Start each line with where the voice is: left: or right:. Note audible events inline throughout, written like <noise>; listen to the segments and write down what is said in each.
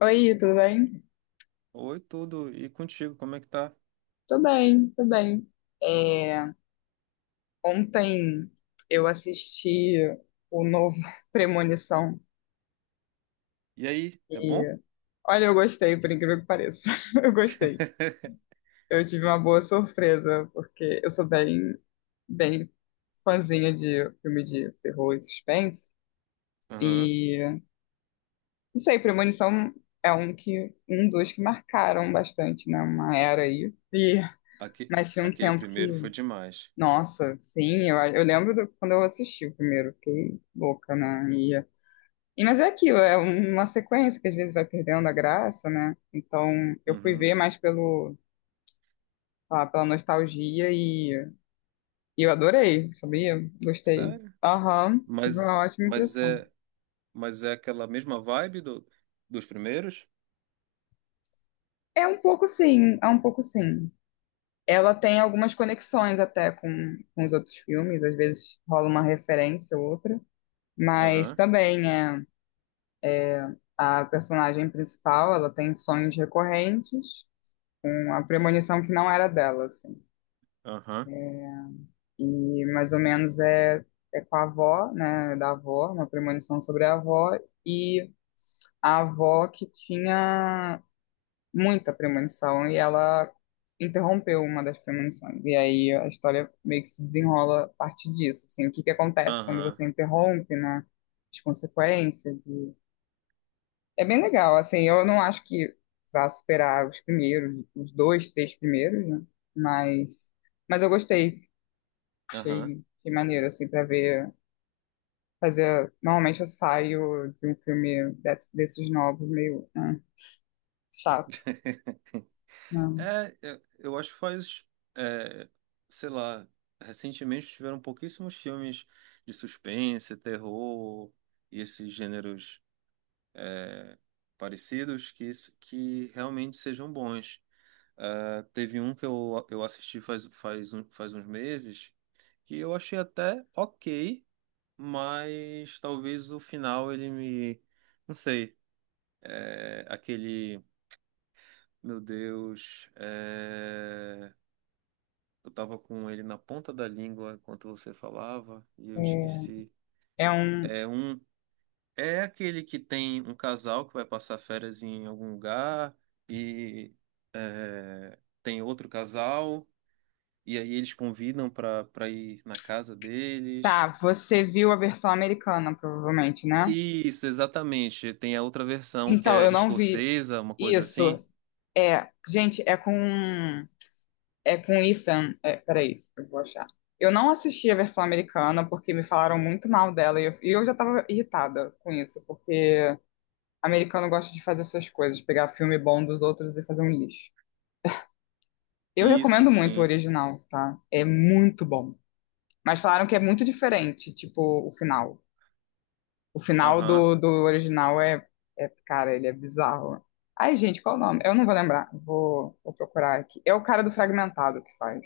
left: Oi, tudo bem?
right: Oi, tudo. E contigo, como é que tá?
left: Tô bem, tô bem. É, ontem eu assisti o novo <laughs> Premonição
right: E aí, é bom?
left: e olha, eu gostei, por incrível que pareça. <laughs> Eu gostei.
right: <laughs>
left: Eu tive uma boa surpresa, porque eu sou bem, bem fãzinha de filme de terror e suspense.
right: Aham.
left: E não sei, Premonição é um que um dos que marcaram bastante, né? Uma era aí. E
right: Aque-
left: mas tinha um
right: Aquele
left: tempo
right: primeiro foi
left: que.
right: demais.
left: Nossa, sim, eu lembro quando eu assisti o primeiro, fiquei louca, né? Mas é aquilo, é uma sequência que às vezes vai perdendo a graça, né? Então eu fui
right: Uhum.
left: ver mais pela nostalgia e eu adorei, sabia? Gostei.
right: Sério?
left: Aham, tive
right: Mas,
left: uma ótima
right: mas
left: impressão.
right: é, mas é aquela mesma vibe dos primeiros?
left: É um pouco sim, é um pouco sim. Ela tem algumas conexões até com os outros filmes, às vezes rola uma referência ou outra, mas
right: Aham,
left: também é. A personagem principal, ela tem sonhos recorrentes, com a premonição que não era dela, assim.
right: aham,
left: E mais ou menos é com a avó, né, da avó, uma premonição sobre a avó, e a avó que tinha muita premonição, e ela interrompeu uma das premonições. E aí a história meio que se desenrola a partir disso, assim, o que que acontece quando
right: aham,
left: você interrompe, né, as consequências, É bem legal, assim, eu não acho que vá superar os primeiros, os dois, três primeiros, né? Mas, mas eu gostei,
right: aham.
left: achei maneiro, assim, pra ver, fazer, normalmente eu saio de um filme desses novos meio chato,
right: <laughs>
left: não.
right: É, eu acho que faz, é, sei lá, recentemente tiveram pouquíssimos filmes de suspense, terror e esses gêneros parecidos que realmente sejam bons. Ah, teve um que eu assisti faz uns meses que eu achei até ok, mas talvez o final ele me. Não sei. É, aquele. Meu Deus. É, eu tava com ele na ponta da língua enquanto você falava e eu
left: É,
right: esqueci.
left: é um.
right: É um. É aquele que tem um casal que vai passar férias em algum lugar e é, tem outro casal e aí eles convidam para ir na casa deles.
left: Tá, você viu a versão americana, provavelmente, né?
right: Isso, exatamente. Tem a outra versão que
left: Então,
right: é
left: eu não vi
right: escocesa, uma coisa assim.
left: isso. É, gente, é com É com Ethan. É, é, peraí, eu vou achar. Eu não assisti a versão americana porque me falaram muito mal dela e eu já tava irritada com isso, porque americano gosta de fazer essas coisas, pegar filme bom dos outros e fazer um lixo. Eu
right: Isso,
left: recomendo muito o
right: sim.
left: original, tá? É muito bom. Mas falaram que é muito diferente, tipo, o final. O final
right: Aham.
left: do original é, cara, ele é bizarro. Ai, gente, qual o nome? Eu não vou lembrar. Vou procurar aqui. É o cara do Fragmentado que faz.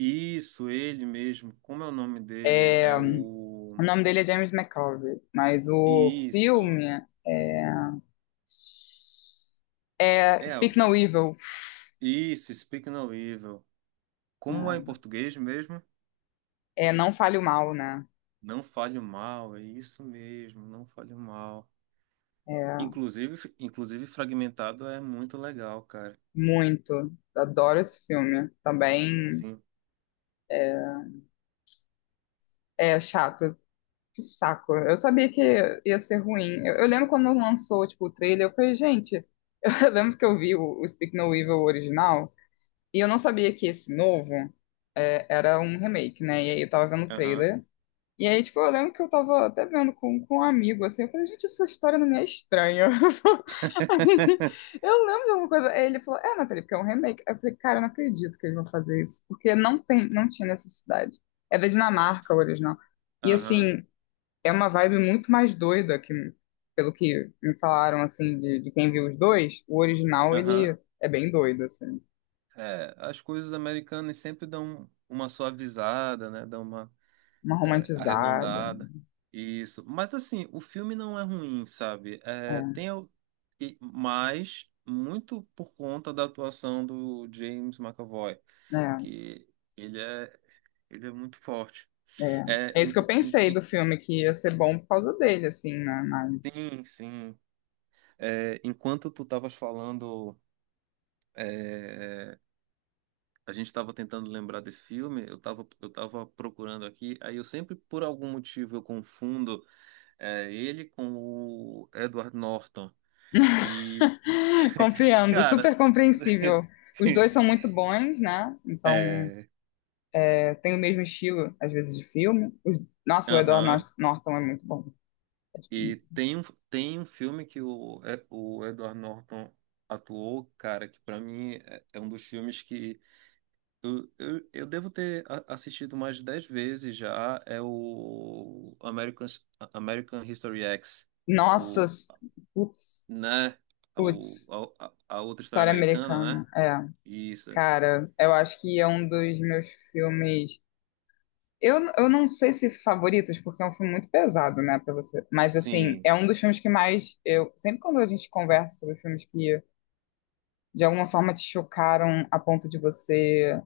right: Isso, ele mesmo. Como é o nome dele?
left: É,
right: É
left: o
right: o.
left: nome dele é James McAvoy, mas o
right: Isso.
left: filme é, é
right: É a
left: Speak No
right: avó.
left: Evil.
right: Isso, Speak No Evil. Como é em
left: Né?
right: português mesmo?
left: É Não Fale o Mal, né?
right: Não fale o mal, é isso mesmo, não fale o mal.
left: É,
right: Inclusive fragmentado é muito legal, cara.
left: muito. Adoro esse filme. Também
right: Sim.
left: é chato. Que saco. Eu sabia que ia ser ruim. Eu lembro quando lançou, tipo, o trailer, eu falei, gente, <laughs> eu lembro que eu vi o Speak No Evil original e eu não sabia que esse novo era um remake, né? E aí eu tava vendo o
right: Aham.
left: trailer. E aí, tipo, eu lembro que eu tava até vendo com um amigo, assim, eu falei, gente, essa história não me é estranha. <laughs>
right: <laughs>
left: Eu lembro de alguma coisa. Aí ele falou, é, Nathalie, porque é um remake. Eu falei, cara, eu não acredito que eles vão fazer isso, porque não tem, não tinha necessidade. É da Dinamarca o original. E
right: Aham.
left: assim, é uma vibe muito mais doida que, pelo que me falaram, assim, de quem viu os dois, o original,
right: Aham.
left: ele é bem doido, assim.
right: É, as coisas americanas sempre dão uma suavizada, né? Dão uma
left: Uma
right: é,
left: romantizada.
right: arredondada. Isso. Mas assim, o filme não é ruim, sabe? É,
left: É,
right: tem al- e- mas muito por conta da atuação do James McAvoy,
left: né?
right: que ele é ele é muito forte.
left: É,
right: É,
left: é isso que eu pensei do filme, que ia ser bom por causa dele, assim, né? Mas
right: sim, sim. É, enquanto tu estavas falando, é, a gente estava tentando lembrar desse filme, eu tava procurando aqui, aí eu sempre, por algum motivo, eu confundo é, ele com o Edward Norton. E,
left: <laughs> compreendo,
right: cara,
left: super compreensível. Os dois são
right: <laughs>
left: muito bons, né? Então,
right: é,
left: é, tem o mesmo estilo, às vezes, de filme. Nossa, o Edward
right: aham.
left: Norton é muito bom. Gosto
right: E
left: muito.
right: tem um filme que o, é, o Edward Norton atuou, cara, que pra mim é um dos filmes que eu devo ter assistido mais de 10 vezes já. É o American History X.
left: Nossa,
right: O,
left: putz,
right: né? O,
left: putz,
right: a, a outra história
left: história
right: americana, né?
left: americana. É,
right: Isso.
left: cara, eu acho que é um dos meus filmes. Eu não sei se favoritos, porque é um filme muito pesado, né, pra você. Mas, assim,
right: Sim.
left: é um dos filmes que mais eu. Sempre quando a gente conversa sobre filmes que de alguma forma te chocaram a ponto de você.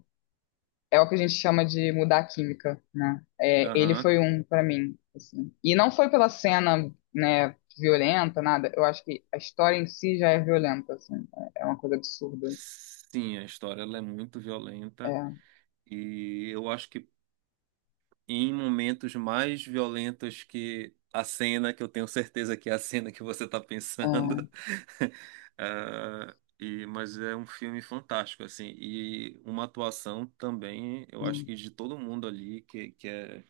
left: É o que a gente chama de mudar a química, né? É, ele
right: Aham.
left: foi um pra mim, assim. E não foi pela cena, né, violenta, nada. Eu acho que a história em si já é violenta, assim. É uma coisa absurda.
right: Sim, a história ela é muito violenta.
left: É,
right: E eu acho que em momentos mais violentos que a cena, que eu tenho certeza que é a cena que você está
left: é,
right: pensando. <laughs> Ah, e, mas é um filme fantástico, assim, e uma atuação também, eu
left: né?
right: acho que de todo mundo ali, que é,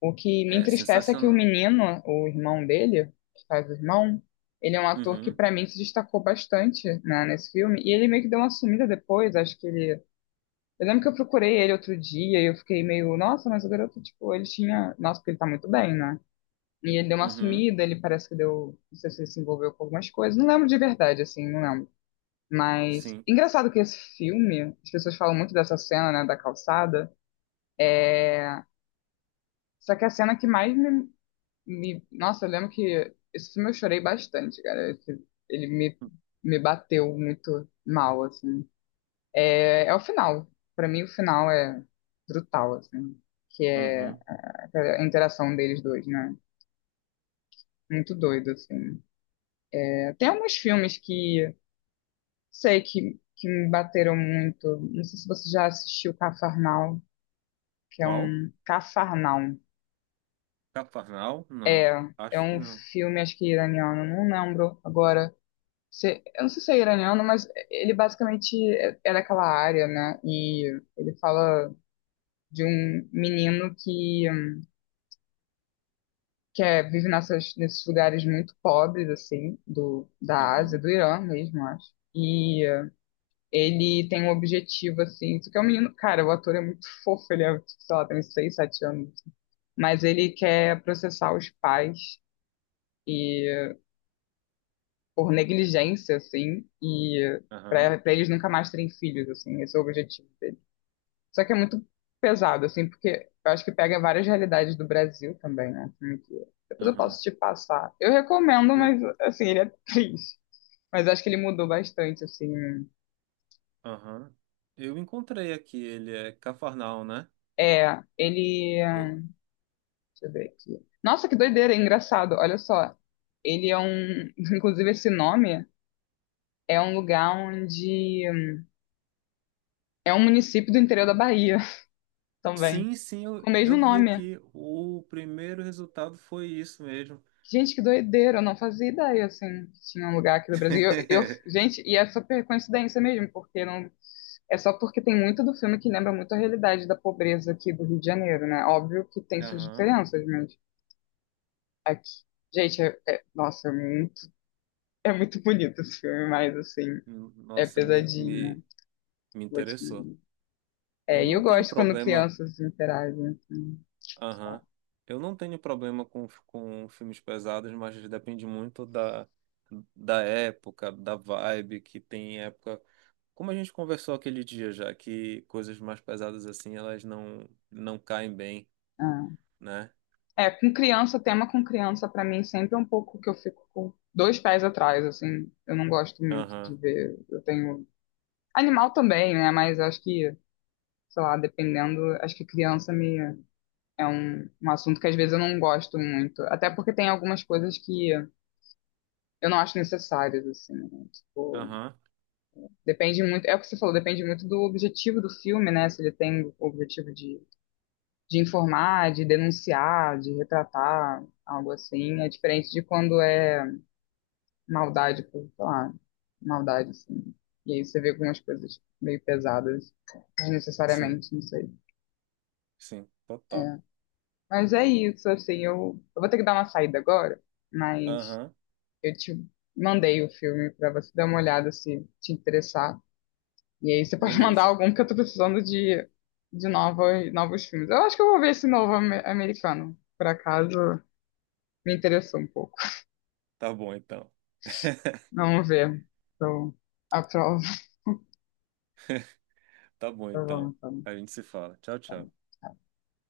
left: O que me
right: é
left: entristece é que o
right: sensacional.
left: menino, o irmão dele, que faz o irmão, ele é um ator que
right: Uhum,
left: pra mim se destacou bastante, né, nesse filme, e ele meio que deu uma sumida depois, acho que ele. Eu lembro que eu procurei ele outro dia e eu fiquei meio, nossa, mas o garoto, tipo, ele tinha. Nossa, porque ele tá muito bem, né? E ele deu uma
right: uhum,
left: sumida, ele parece que deu. Não sei se ele se envolveu com algumas coisas, não lembro de verdade, assim, não lembro. Mas,
right: sim.
left: engraçado que esse filme, as pessoas falam muito dessa cena, né, da calçada, é, só que a cena que mais Nossa, eu lembro que esse filme eu chorei bastante, cara. Ele me bateu muito mal, assim. É, é o final. Pra mim, o final é brutal, assim. Que é
right: Uhum.
left: a interação deles dois, né? Muito doido, assim. É, tem alguns filmes que sei que me bateram muito. Não sei se você já assistiu Cafarnaum, que é
right: Qual?
left: um. Cafarnaum.
right: Cafarnal?
left: É,
right: Não,
left: é
right: acho que
left: um
right: não.
left: filme, acho que iraniano, não lembro agora eu não sei se é iraniano, mas ele basicamente é daquela área, né? E ele fala de um menino que vive nessas, nesses lugares muito pobres, assim, do, da Ásia,
right: Uhum,
left: do Irã mesmo, acho. E ele tem um objetivo, assim, só que é um menino, cara, o ator é muito <laughs> fofo, ele é, tipo, sei lá, tem uns 6, 7 anos. Assim. Mas ele quer processar os pais e por negligência, assim, e
right: aham,
left: para eles nunca mais terem filhos, assim, esse é o objetivo. Só que é muito pesado, assim, porque eu acho que pega várias realidades do Brasil também, né? Depois eu
right: aham.
left: posso te passar. Eu recomendo,
right: Ele-
left: mas, assim, ele é triste. Mas eu acho que ele mudou bastante, assim.
right: Aham. Eu encontrei aqui, ele é Cafarnal, né?
left: É, ele.
right: Eu,
left: Deixa eu ver aqui. Nossa, que doideira, é engraçado. Olha só. Ele é um. <laughs> Inclusive, esse nome é um lugar onde. É um município do interior da Bahia <laughs> também.
right: Sim, sim, eu,
left: Com o mesmo
right: eu vi
left: nome.
right: aqui. O primeiro resultado foi isso mesmo.
left: Gente, que doideira, eu não fazia ideia, assim, que tinha um lugar aqui do Brasil.
right: <laughs>
left: Gente, e é super coincidência mesmo, porque não, é só porque tem muito do filme que lembra muito a realidade da pobreza aqui do Rio de Janeiro, né? Óbvio que tem suas
right: Aham.
left: diferenças, mas aqui, gente, nossa, é muito bonito esse filme, mas, assim, é
right: Nossa,
left: pesadinho, né?
right: me
left: Vou te
right: interessou.
left: dizer.
right: Eu
left: É, e
right: não
left: eu
right: tenho
left: gosto quando
right: problema.
left: crianças interagem, assim, sei lá.
right: Aham. Eu não tenho problema com filmes pesados, mas depende muito da, da época, da vibe que tem época. Como a gente conversou aquele dia já, que coisas mais pesadas assim, elas não caem bem,
left: Ah.
right: né?
left: É, com criança, tema com criança, pra mim, sempre é um pouco que eu fico com dois pés atrás, assim. Eu não gosto muito de
right: Aham.
left: ver. Eu tenho. Animal também, né? Mas eu acho que, sei lá, dependendo, acho que criança me é um assunto que às vezes eu não gosto muito. Até porque tem algumas coisas que eu não acho necessárias, assim, né? Tipo,
right: Aham.
left: depende muito. É o que você falou, depende muito do objetivo do filme, né? Se ele tem o objetivo de informar, de denunciar, de retratar, algo assim. É diferente de quando é maldade por, sei lá, maldade, assim. E aí você vê algumas coisas meio pesadas,
right: Sim,
left: desnecessariamente, não sei.
right: sim, total.
left: Mas é isso, assim, eu vou ter que dar uma saída agora, mas
right: Aham.
left: eu te mandei o filme pra você dar uma olhada se te interessar. E aí você pode <laughs> mandar
right: Beleza.
left: algum, porque eu tô precisando de novos, novos filmes. Eu acho que eu vou ver esse novo americano, por acaso me interessou um pouco.
right: Tá bom então. <laughs>
left: Vamos ver. Então, aprovo.
right: Tá bom
left: Tá bom,
right: então.
left: tá bom,
right: A gente se fala. Tchau,
left: tá
right: tchau.
left: bom.